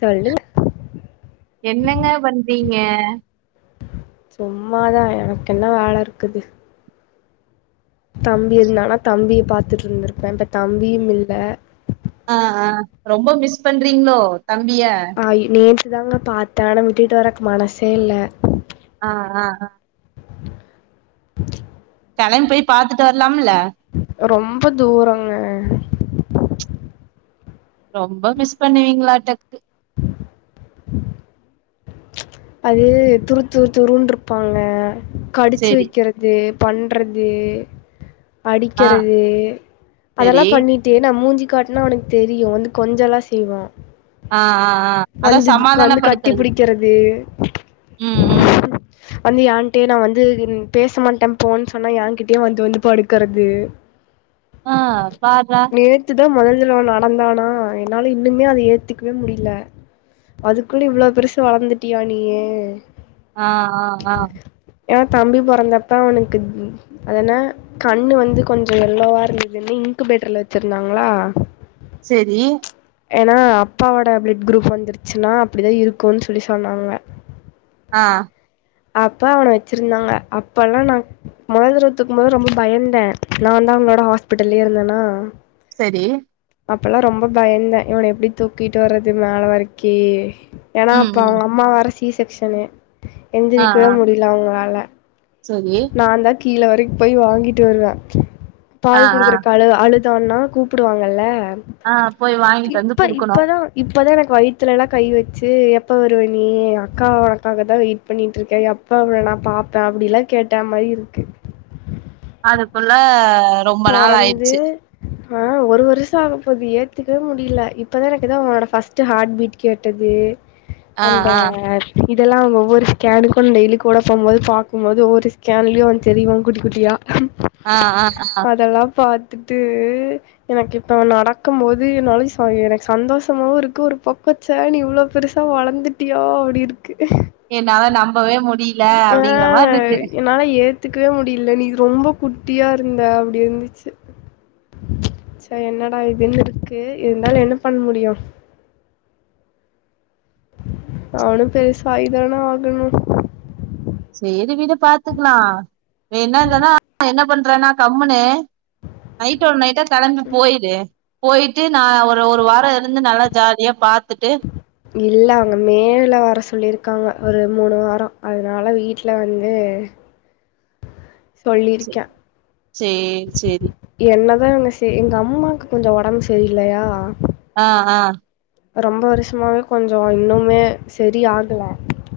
சொல்லுங்க என்னங்க பண்றீங் க சும்மாதான் எனக்கு என்ன வேலை இருக்குது. தம்பிது நானா தம்பிய பார்த்துட்டு இருந்திருப்பேன் இப்ப தம்பியும் இல்ல ஆஹ் ஆஹ் ரொம்ப மிஸ் பண்றீங்களோ தம்பிய இது தாங்க பார்த்தேன் ஆனா விட்டுட்டு வர்றக்கு மனசே இல்ல ஆஹ் ஆஹ் ஆஹ் [unintelligible] கிளம்பி போய் பாத்துட்டு வரலாம ல்ல ரொம்ப தூரங்க ரொம்ப மிஸ் பண்ணுவீங்களாட்ருக்கு அது துரு துரு துருனு இருப்பாங்க கடிச்சு சேரி வைக்கிறது பண்றது ஆ படிக்கிறது சேரி அதெல்லாம் பண்ணிட்டு நான் மூஞ்சி காட்னா அவனக்கு தெரியும் வந்து கொஞ்சல்லாம் செய்வான். ஆ ஆ ஆ அதா கட்டி சமாதானப்படுத்துறது. பிடிக்கிறது ம் ம் வந்து ஏன்ட்டே நா வந்து உம் பேச மாட்ட போன்னு சொன்னா ஏன்கிட்டயே வந்து வந்து படுக்கறது. ஆஹ் பார்ரா. துதா மொதல் [unintelligible] நடந்தானா என்னால இன்னுமே அத ஏத்துக்கவே முடியல அதுக்குள்ள இவ்ளோ பெருசா வளர்ந்துட் ட்டியா நீயு ஆ ஆ ஆ ஏ தம்பி பொறந்தப்ப அவனுக்கு அது என்ன கண்ணு வந்து கொஞ்சொ எல்லோவா இருந்துதுன்னு இன்குபேட்டர்ல வச்சிருந்தாங்களா சரி. ஏனா அப்பாவோட பிளட் குரூப் வந்துருச்சுன்னா அப்படிதா இருக்கூன்னு சொல்லி சொன்னாங்க. ஆ அப்பா அவன வச்சிருந்தாங்க அப்பெல்லா நா மொதல் தடவ தூக்கும்போதே ரொம்ப பயந்த நாந்தா அவனோட ஹாஸ்பிட்டல்லயே இருந்தனா சரி. அப்பல்லா ரொம்ப பயந்த இவன எப்டி தூக்கிட்டு வர்றது மேல வரைக்கி ஏனா ம் அப்ப ம் அவங்க அம்மா வேற சி சி செக்சன். ஆ எந்திரிக்கவே ஆ முடியல அவங்களால நான் [unintelligible] தான் கீழ வரைக்கு போய் வாங்கிட்டு வருவ ஆ பால் ஆ குடுக்குற கால ஆளு தோன்னா கூப்புடுவாங்கல ஆ போய் வாங்கிட்டு வந்து குடுக்கணு இப்போதா எனக்கு வயித்துலலா கை வச்சு எப்போ வருவ நீ அக்கா உனக்காகதா வெயி ட் பண்ணிட்ருக்க எப்ப அவள நா பாப்ப அப்டிலா கேட்டா மாயிருக்கு அதுக்குள்ள ரொம்ப நாள் பொறந்து ஆயிடுச்சு ஆ ஒரு வருஷம் ஆக போது ஏத்துக்கவே முடியல இப்பதா எனக் எதோ அவனோட ஃபஸ்ட்டு ஹாட் பீட் கேட்டுது ஆ அந்த ஆ இதெல்லா அவ ஒவ்வொரு ஸ்கேனுக்கு டெய்லி கூட போம்போது பாக்கும்போது ஒவ்வொரு ஸ்கேன்லையு அவன் தெரிவான் குட்டி குட்டியா ஆ ஆ ஆ அதெல்லா பாத் த்துட்டு எனக்கு இப்போஅவெ நடக்கம் போது என்னாலய் ச எனக்கு சந்தோஷமாவு இருக்கு ஒரு பக்க ச்ச நீ இவ்ளோ பெருசா வளந்துட்டியா அப்டி இருக்கு என்னால நம்பவே மு ஆ என்னால ஏத்துக்கவே முடியல நீ ரொம்ப குட் ட்டியா இருந்த அப்டி இருந்துச்சு ச் ச என்னடா இதுன்னு இருக்கு இருந்தாலு என்ன பண்ண முடியு அவனு பெருசாய் தான ஆகணு சேரி விடு பாத்துக்கலா க்றானா கம்முனு நைட்டோட நைட்டா கெளம்பி போய்டு போயிட்டு நா ஒரு ஒரு வார [unintelligible] இருந்து நல்லா ஜாலியா பாத் துட்டு இல்ல அவங்க மேல வர சொல்லிருக்காங்க ஒரு மூணு வாரோ அதனால வீட்ல வந்து சே சொல்லிருக்கே சேரி சேரி என்னதாங்க சே எங்க அம்மாக் கொஞ்சோ ஒடம்பு சரியில்லயா ஆ ஆ ரொம்ப வருஷமாவே கொஞ்சோ இன்னுமே செரி ஆகல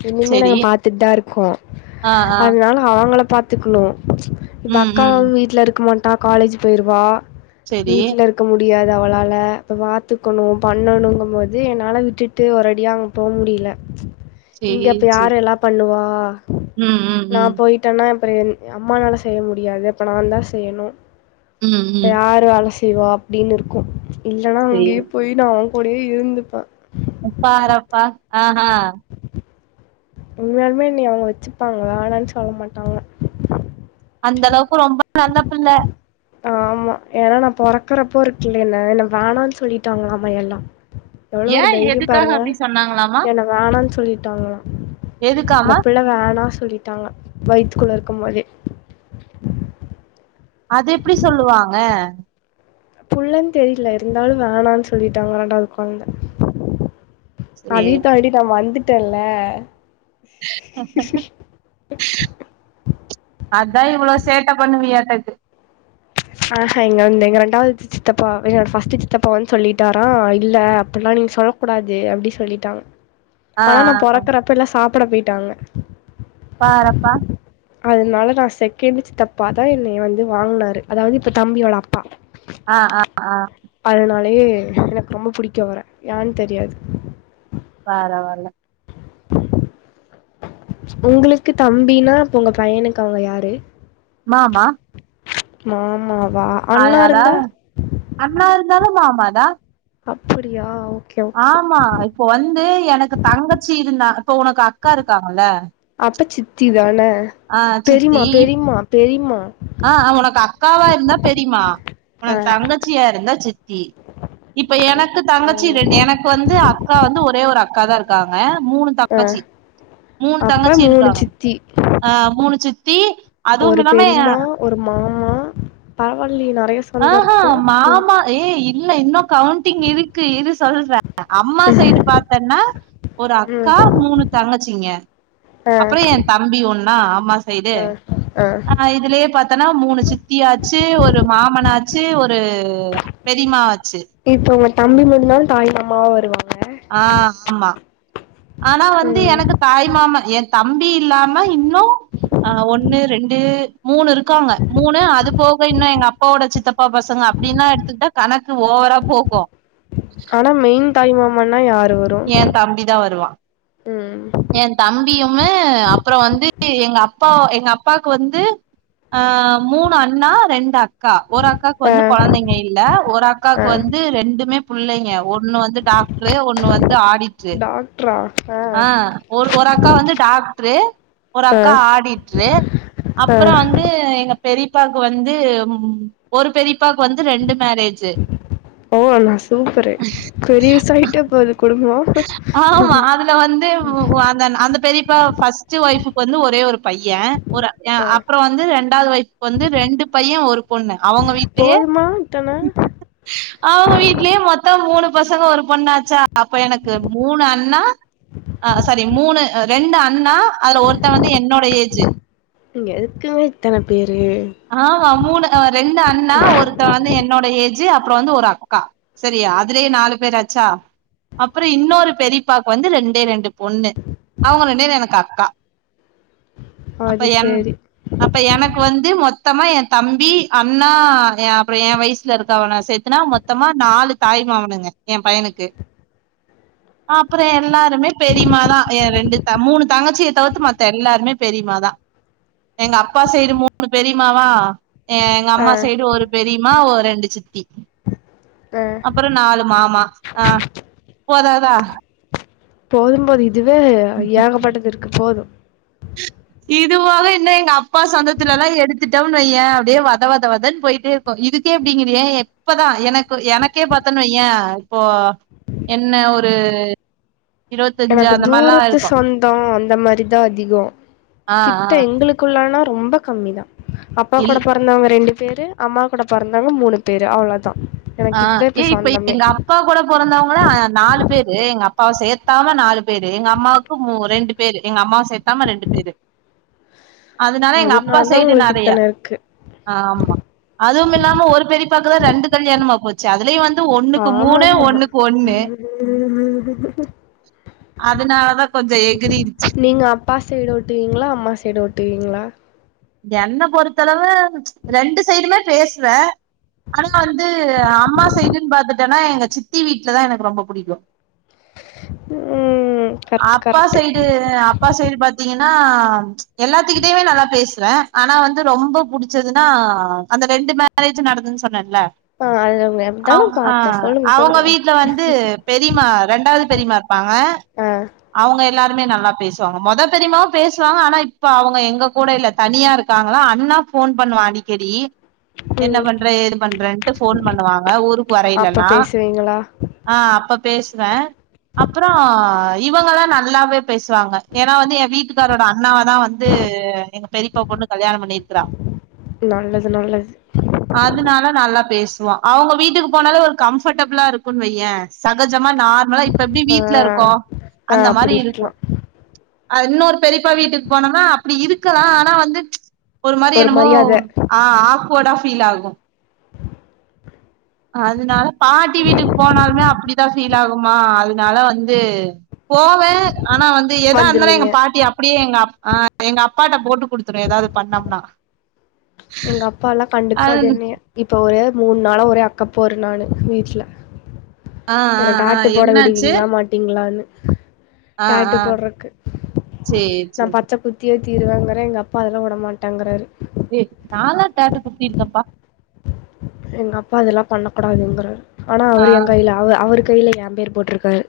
இன்னுமே செரி நாங்க பாத்துட் தா இருக்கோ ஆ ஆ அதனால அவுங்கள பாத்துக்ணு இப்ப ம் அக்கா ம் வீட்ல இருக்க மாட் டா காலேஜு போயிருவா செரி வீட்ல இருக்க மு டியாது அவளால இப்ப பாத்துக்கணு பண்ணணுங்கும் போது என்னால விட்டுட்டு ஒரு அடியா அங்க போ முடியில இங்க சேரி அப்ப சேரி யார் எல்லா பண்ணுவா ஆ ம் ம் ம் அப்பறோ எ அம்மனால செய்ய முடியாது அப்ப நா தா செய்யணு ம் இப்ப ம் யாரு அலசி திவா அப்டீன் இருக்கு இல்லனா சேரி அங்கியுஉ போய் நாங் [unintelligible] இருந்துப்பா ப்பாறப்பா அ அ உண்மையால்மே நீ அவுங்க வெச்சுப்பாங்களா வேணா சொல்ல மாட்டாங்கள அந்த அளவுக்கு ரொம்ப நல்ல பிள்ள ஆமா ஏன்னா நா பொறக்கறப்போ [unintelligible] என்ன வேணான் சொல்லிட்டாங்கலாமா எல்லா ஏ எதுக்காக அப்டி சொன்னாங்களாமா ல்லிட்டாங்களா இந்த எதுக்காமா பிள்ள வேணா சொல்லிட்டாங்க வய்த்துக்குள்ளே இருக்கும் போதே அது எப்டி சொல்லுவாங்க புள்ளன் தெரில இருந்தாலு சொல்லிட்டாங்களா வேண்டா சொல்லிட்டாங்க ரெண்டாவத் கொழந்த சரி அதையு தாண்டி நா வந்துட் விட்டல்ல அதான் இவ்வளோ சேட்ட பண்ணுவியாட்டம் இக்கு ஆஹா ஹா எங்க வ வந்து எங்க ரெண்டாவது சித்தப்பா என் ஃபர்ஸ்ட் சித்தப்பா வந்து சொல்லிட்டாரா இல்ல அப்டில்லாம் நீ சொல்ல கூடாது அப்படி சொல்லிட்டாங்க ஆ பணம் ஆ நான் ஆ பொறக்கறப்ப இல்ல சாப் ப்பற போயிட்டாங்க பாரப்பா அதனால நான் செகண்டு சித்தப்பாதான் என்னை வந்து வாங்கனாரு அதாவது இப்ப தம்பியோட அப்பா ஆஹ் ஆஹ் ஆஹ் அத்னாலே எனக்கு ரொம்ப புடிக்கும் அவர ஏன்னு தெரியாது பரவாயல்ல உங்களுக்கு தம்பினா அப்ப உங்க பையனுக்கு அவுங்க யாரு மாமா மாமா ஆஹ் தாஅ அண்ணா இருந்தாலும் மாமா தான் அப்படியா ஒ ஆமா இப்ப வந்து எனக்கு தங்கச்சி இருந்தா இப்ப உனக்கு அக்கா இருக்காங்கல சி தான பெரிம்மா பெரிம்மா பெரிம்மா ஆ உனக்கு அக்காவா இருந்தா பெரிமா ஆ உனக்கு தங்கச்சியா இருந்தா சி சித்தி இப்ப ஓ எனக்கு தங்கச்சி ம் ரெ எனக்கு வந்து அக்கா வந்து ஒரு ஒரே ஒரு அக்கா தா இருக்காங்க மூணு ஆ தங்கச்சி மூணு அப்ப தங்கச்சி மூணு இருக்காங்க சித்தி ஆ மூணு சித்தி அதுவும் ஒரு இல்லாம பெரிமா ஒரு மாமா பரவாயில்லையே நெறைய ஆ சொந்தம் இருக்கு ம் மாமா ஏ இல்ல இன்னு கவுண்டிங் இருக்கு இரு [unintelligible] அம்மா சைடு பாத்தேன்னா ஒரு ம் அக்கா மூணு தங்கச்சிங்க ஆ அப்புறோ என் தம்பி ஒண்ணா அம்மா சைடு ஆ ஆ ஆஹ் இதுலயே பாத்தோன்னா மூணு சித்தியாச்சு ஒரு மாமனாச்சு ச்சு ஒரு பெரிமா வச்சு இப்போ உங்க தம்பி முன்னள் தாய் மாமாவ வருவா ஆ ஆமா ஆனா வந்து ம் எனக்கு தாய் மாமா என் தம்பி இல்லாம இன்னு ஆ ஒன்னு ரெண்டு மூணு இருக்காங்க மூணு அது போக இன்னு எங்க அப் ஓட சித்தப் அப்பா பசங்க அப்டின எடுத்துக்கிட்டா கணக்கு ஓவரா போக ஆனா மெயின் தாய் மாமானா யார் எ தம்பி தா வருவா ம் எ தம்பியுமே அப்பற வந்து எங்க அப்பா எங்க அப்பாக்கு வந்து அ மூணு அண்ணா ரெண்டு அக் கா ஒரு அக்காக்கு ஆ வந்து குழந்தைங்க இல்ல ஒரு ஆ அக்காவுக்கு வந்து ரெண்டுமே புள்ளைங்க ஒண்ணு வந்து டாக்டரு ஒண்ணு வந்து ஆடிடரு ஆ ஒரு ஒரு அக்கா வந்து டாக்டரு ஒரு ஆ அக்கா ஆடிட்ரு ஆ அப்பற வந்து எங்க பெரிப்பாக்கு வந்து ம் ஒரு பெரிப்ப ஓ நா சூப்பரு பெருசாயிட்டே போது குடும்போ இப்ப வந்து அ அந்த பெரிப் பெரிப்ப ஃபார்ஸ்ட் வைஃப்க்கு வந்து ஒரே ஒரு பைய ஒரு அ ஆ அப்புற வந்து ரெண்டாவது வைஃப்க்கு வந்து ரெண்டு பைய ஒரு பொண்ணு அவங்க வீடலயே போதுமா இத்தன அவங்க வீடலயே மொத்த மூணு பசங்க ஒரு பொண்ணாச்சா அப்ப எனக்கு மூணு அண்ணா ரெண்டு அண்ணா அதுல ஒருத்தன் வந்து என்னோட ஏஜு இங்க எதுக்குங்க இத்தன பேரு ஆமா மூணு அ ரெண்டு அண்ணா ஒருத்தன் வந்து என்னோட ஏஜு அப் அப்றோ வந்து ஒரு அக்கா சரியா அதுலயே நாலு பேர் ஆச்சா அப்பறொ இன்னொரு பெரிப்பாக்கு வந்து ரெண் டே ரெண்டு பொண்ணு அவுங்க ரெண் பேர் எனக்கு அக்கா அப்ப அது என் சரி அப்ப எனக்கு வந்து மொத் மொத்தமா என் தம்பி அண்ணா என் அப்பறொ என் வய்சுல இருக்கவன சேத்துனா மொத்தமா நாலு தாய்மாமனுங்க என் பயனுக்கு அப்பறொ எல்லாருமே பெரிமாதா என் ரெண்டு த மூணு தங்கச்சியத் தவிர்த்து மத்த எல்லாருமே பெரிமாதா எங்க அப்பா சைடு மூணு பெரிமாவா எங்க ஆ அம்மா சைடு ஒரு பெரி மா ஓ ரெண்டு சித்தி ஆ அப்பற நாலு மாமா ஆ போதாதா போதும் போது இதுவே ஏகபட்டதிர்க்கு போது இது போக இன்னு எங்க அப்பா சொந்தத்துலல்லா எடுத்துட்டம்னு வையே அப்டியே வத வத வதன் பொய்ட்டே இருக்கு இதுக்கே இப்டிங்கிறியே எப்பதா எனக்கு எனக்கே பாத்தன் வைய இப்போ என்ன ஒரு இருவத்தஞ்சு எனக்கு அந்த மாரிலா தூரத்து இருக்கு சொந்தோ அந்த மாரிதா அதிகோ ஆ ஆ கிட்ட எங்களுக்குள்ள னா ரொம்ப கம்மி தா அப்பா இல் கூட பொறந்தவங்க ரெண்டு பேரு அம்மா கூட பொறந்தவங்க மூணு பேரு அவ்ளோதா ஆ ஏய் இப்ப எங்க அப்பா கூட பொறந்தவங்களா நாலு பேரு எங்க அப்பாவ சேத்தாம நாலு பேரு எங்க அம்மாக்கு மு ரெண்டு பேரு எங்க அம்மாவ சேத்தாம ரெண்டு பேரு அதுனால எங்க அப்பா அதனால தான் சைடு உங்களுக்கு நறையா இத்தன இருக்கு ஆமா அதுவுமில்லாம ஒரு பெரிப் பாக்குதா ரெண்டு கல்யாணமா போச்சு அதுலயு வந் ஆமாமா ல கொஞ்ச எ நீங்க அப்பா சைடு ஒ ட்டுவீங்ளா அம்மா சைடு ஒட்டுவீங்ளா என்ன பொறுத்தளவு ரெண்டு சைடுமே பேசுவே ஆனா வந்து அம்மா சைடுன் பாத்துட்டனா எங்க சித்தி வீட்லதா எனக்கு ரொம்ப புடிக்கு ம் கரெக்ட் அப்பா கரெக்ட் சைடு அப்பா சைடு பாத்தீங்கன்னா ஆ எல்லாத்துக்கிட்டயுமே நல்லா பேஸ் வ ஆனா வந்து ரொம்பொ புடிச்சதுன்னா அந்த ரெண்டு மேரேஜ் நடந்துன்னு சொன்ன ல ஆ அது அதான அவுங் அ பாத்தேன் சொல்லுங்க அவங்க சொல்லுங்க வீட்ல வந்து பெரிமா ரெண்டாது பெரிமா இருப்பாங்க ஆ அவங்க எல்லா மே நல்லா பேசுவாங்க மொதப் பெரியம்மாவு பேசுவாங்க ஆனா இப்ப அவங்க எங்க கூட இல்ல தனியா இருக்காங்களா அண்ணா ஃபோன் பண்ணுவா அடிக்கடி என்ன ம் பண்ற ஏது பண்றேன்ட்டு ஃபோன் பண்ணுவாங்க ஊருக்கு அப்ப வரையில்லன்னா பேசுவீங்களா ஆஹ் அப்பப் பேசுவேன் அப்புறம் இவங்கல்லாம் நல்லாவே பேசுவாங்க ஏன்னா வந்து என் வீட்டுக்காரரோட அண்ணாவ தான் வந்து எங்க க்கிறா நல்லது நல்லது அதனால நல்லா பேசுவா அவங்க வீட்டுக்குப் போனாலே ஒரு கம்ஃபர்டபிளா இருக்குன்னு வையேன் சகஜமா நார்மலா இப் ப எப்பிடி ஆ வீட்டு்ல இருக்கோ ஆ அந்த மாரி அப்டி இருக்கலா இருக்கும் அது இன்னொரு பெரியப்பா வீட்டுக்கு போனோன்னா அப்பிடி இருக்கலாம் ஆ னா வந்து ஒரு மாதிரி என்னமோ ஆஹ் ஆக்வேர்டா ஃபீலாகும் அதுனால பாட்டி வீட்டுக்கு போனாலுமே அப்பிடித்தான் ஃபீல் ஆகுமா அதனால வந்து போவேன் ஆனா வந்து எதா இருந்தாலு வந்துருவீங்க எங்க பாட்டி அப்பிடியே எங்க அப் ஆஹ் எங்க அப்பாட்ட போட்டுக் குடுத்துரு ஏதாவது பண்ணம்னா எங்க அப்பா எல்லா அது கண்டுக்காது என்னைய இப்ப ஒரே மூணு நாளா ஒரே அக்கப்போறு நானு வீட்டுல ஆ ஆ என்ன ஆ டாட்டூ போட என்னாச்சு விடுவீங்களா மாட்டீங்களான்னு ஆ டாட்டூ ஆ போட்றக்கு சேரி நா சேரி பச்சக் குத்தியே தீருவேங்கற எங்க அப்பா அதெல்லா விடமாட்டேங்கிறாரு ஏ நால்லா டாட்டூ குத்திருக்கேன்பா எங்க அப்பா அதெல்லாம் பண்ணக்கூடாதுங்குறார் ஆனா ஆ அவரு என் கையில அவ அவரு கையில ஏன் பேர் போட்டிருக்கார்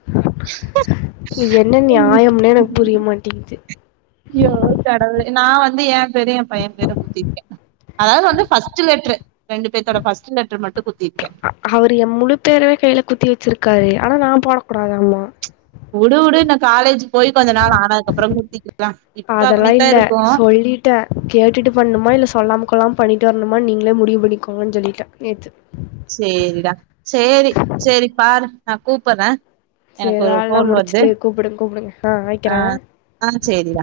நியாயம்னே எனக்கு புரிய மாட்டேங்குது அய்யோ கடவுளே நா வந்து என் பேரயு என் பைய பேரும் குத்திருக்கே அதாவது வந்து ஃபர்ஸ்ட்டு லெட்டரு ரெண்டு பேத்தோட ஃபர்ஸ்ட் லெட்டர் மட்டு குத் ஹ அவரு என் முழு பேரவே கையில குத்தி வெச்சிருக்காரு ஆனா நா போடக்கூடாதாம்மா உடு உடு இன்னோ காலேஜ் போய் கொஞ்ச நாள் ஆனதுக்கப்றோ குத்திக்கலா இப்ப அதெல்லா அப்டித்தா இல்ல இருக்கு சொல்லிட்டே கேட்டுட்டு பண்ணுமா இல்ல சொல்லாம கொல்லாம பண்ணிட்டு வரணுமா நீங்களே முடிவு பண்ணிக்கோங்கனு சொல்லிட்டே நேத்து சேரிடா சேரி செரி பாரு நா கூப்புட்றே சேரி வேல்லா முடிச்சிட்டு கூப்புடுங்க கூப்பிடுங்க ஆஹ் ஆ வெக்கறே ஆ சேரி